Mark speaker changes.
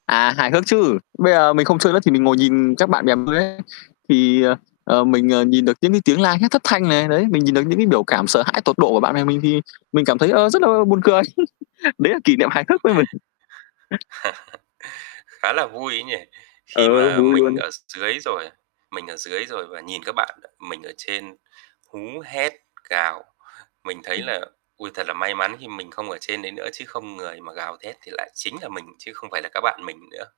Speaker 1: À, hài hước chứ. Bây giờ mình không chơi nữa thì mình ngồi nhìn các bạn bè [unintelligible] ấy, thì, ờ, ờ, mình, ờ, nhìn được những cái tiếng la hét thất thanh này, đấy, mình nhìn được những cái biểu cảm sợ hãi tột độ của bạn bè mình thì mình cảm thấy, ơ, rất là buồn cười. Đấy là kỷ niệm hài hước với mình.
Speaker 2: Khá là vui ấy nhỉ. Khi
Speaker 1: Ừ,
Speaker 2: mà
Speaker 1: vui
Speaker 2: mình
Speaker 1: luôn.
Speaker 2: ở x dưới rồi, à mình ở dưới rồi và nhìn các bạn, ờ, mình ở trên hú, hét, gào, mình thấy
Speaker 1: Ừm.
Speaker 2: là "Ôi, thật là may mắn khi mình không ở trên đấy nữa chứ không người mà gào thét thì lại chính là mình, chứ không phải là các bạn mình nữa."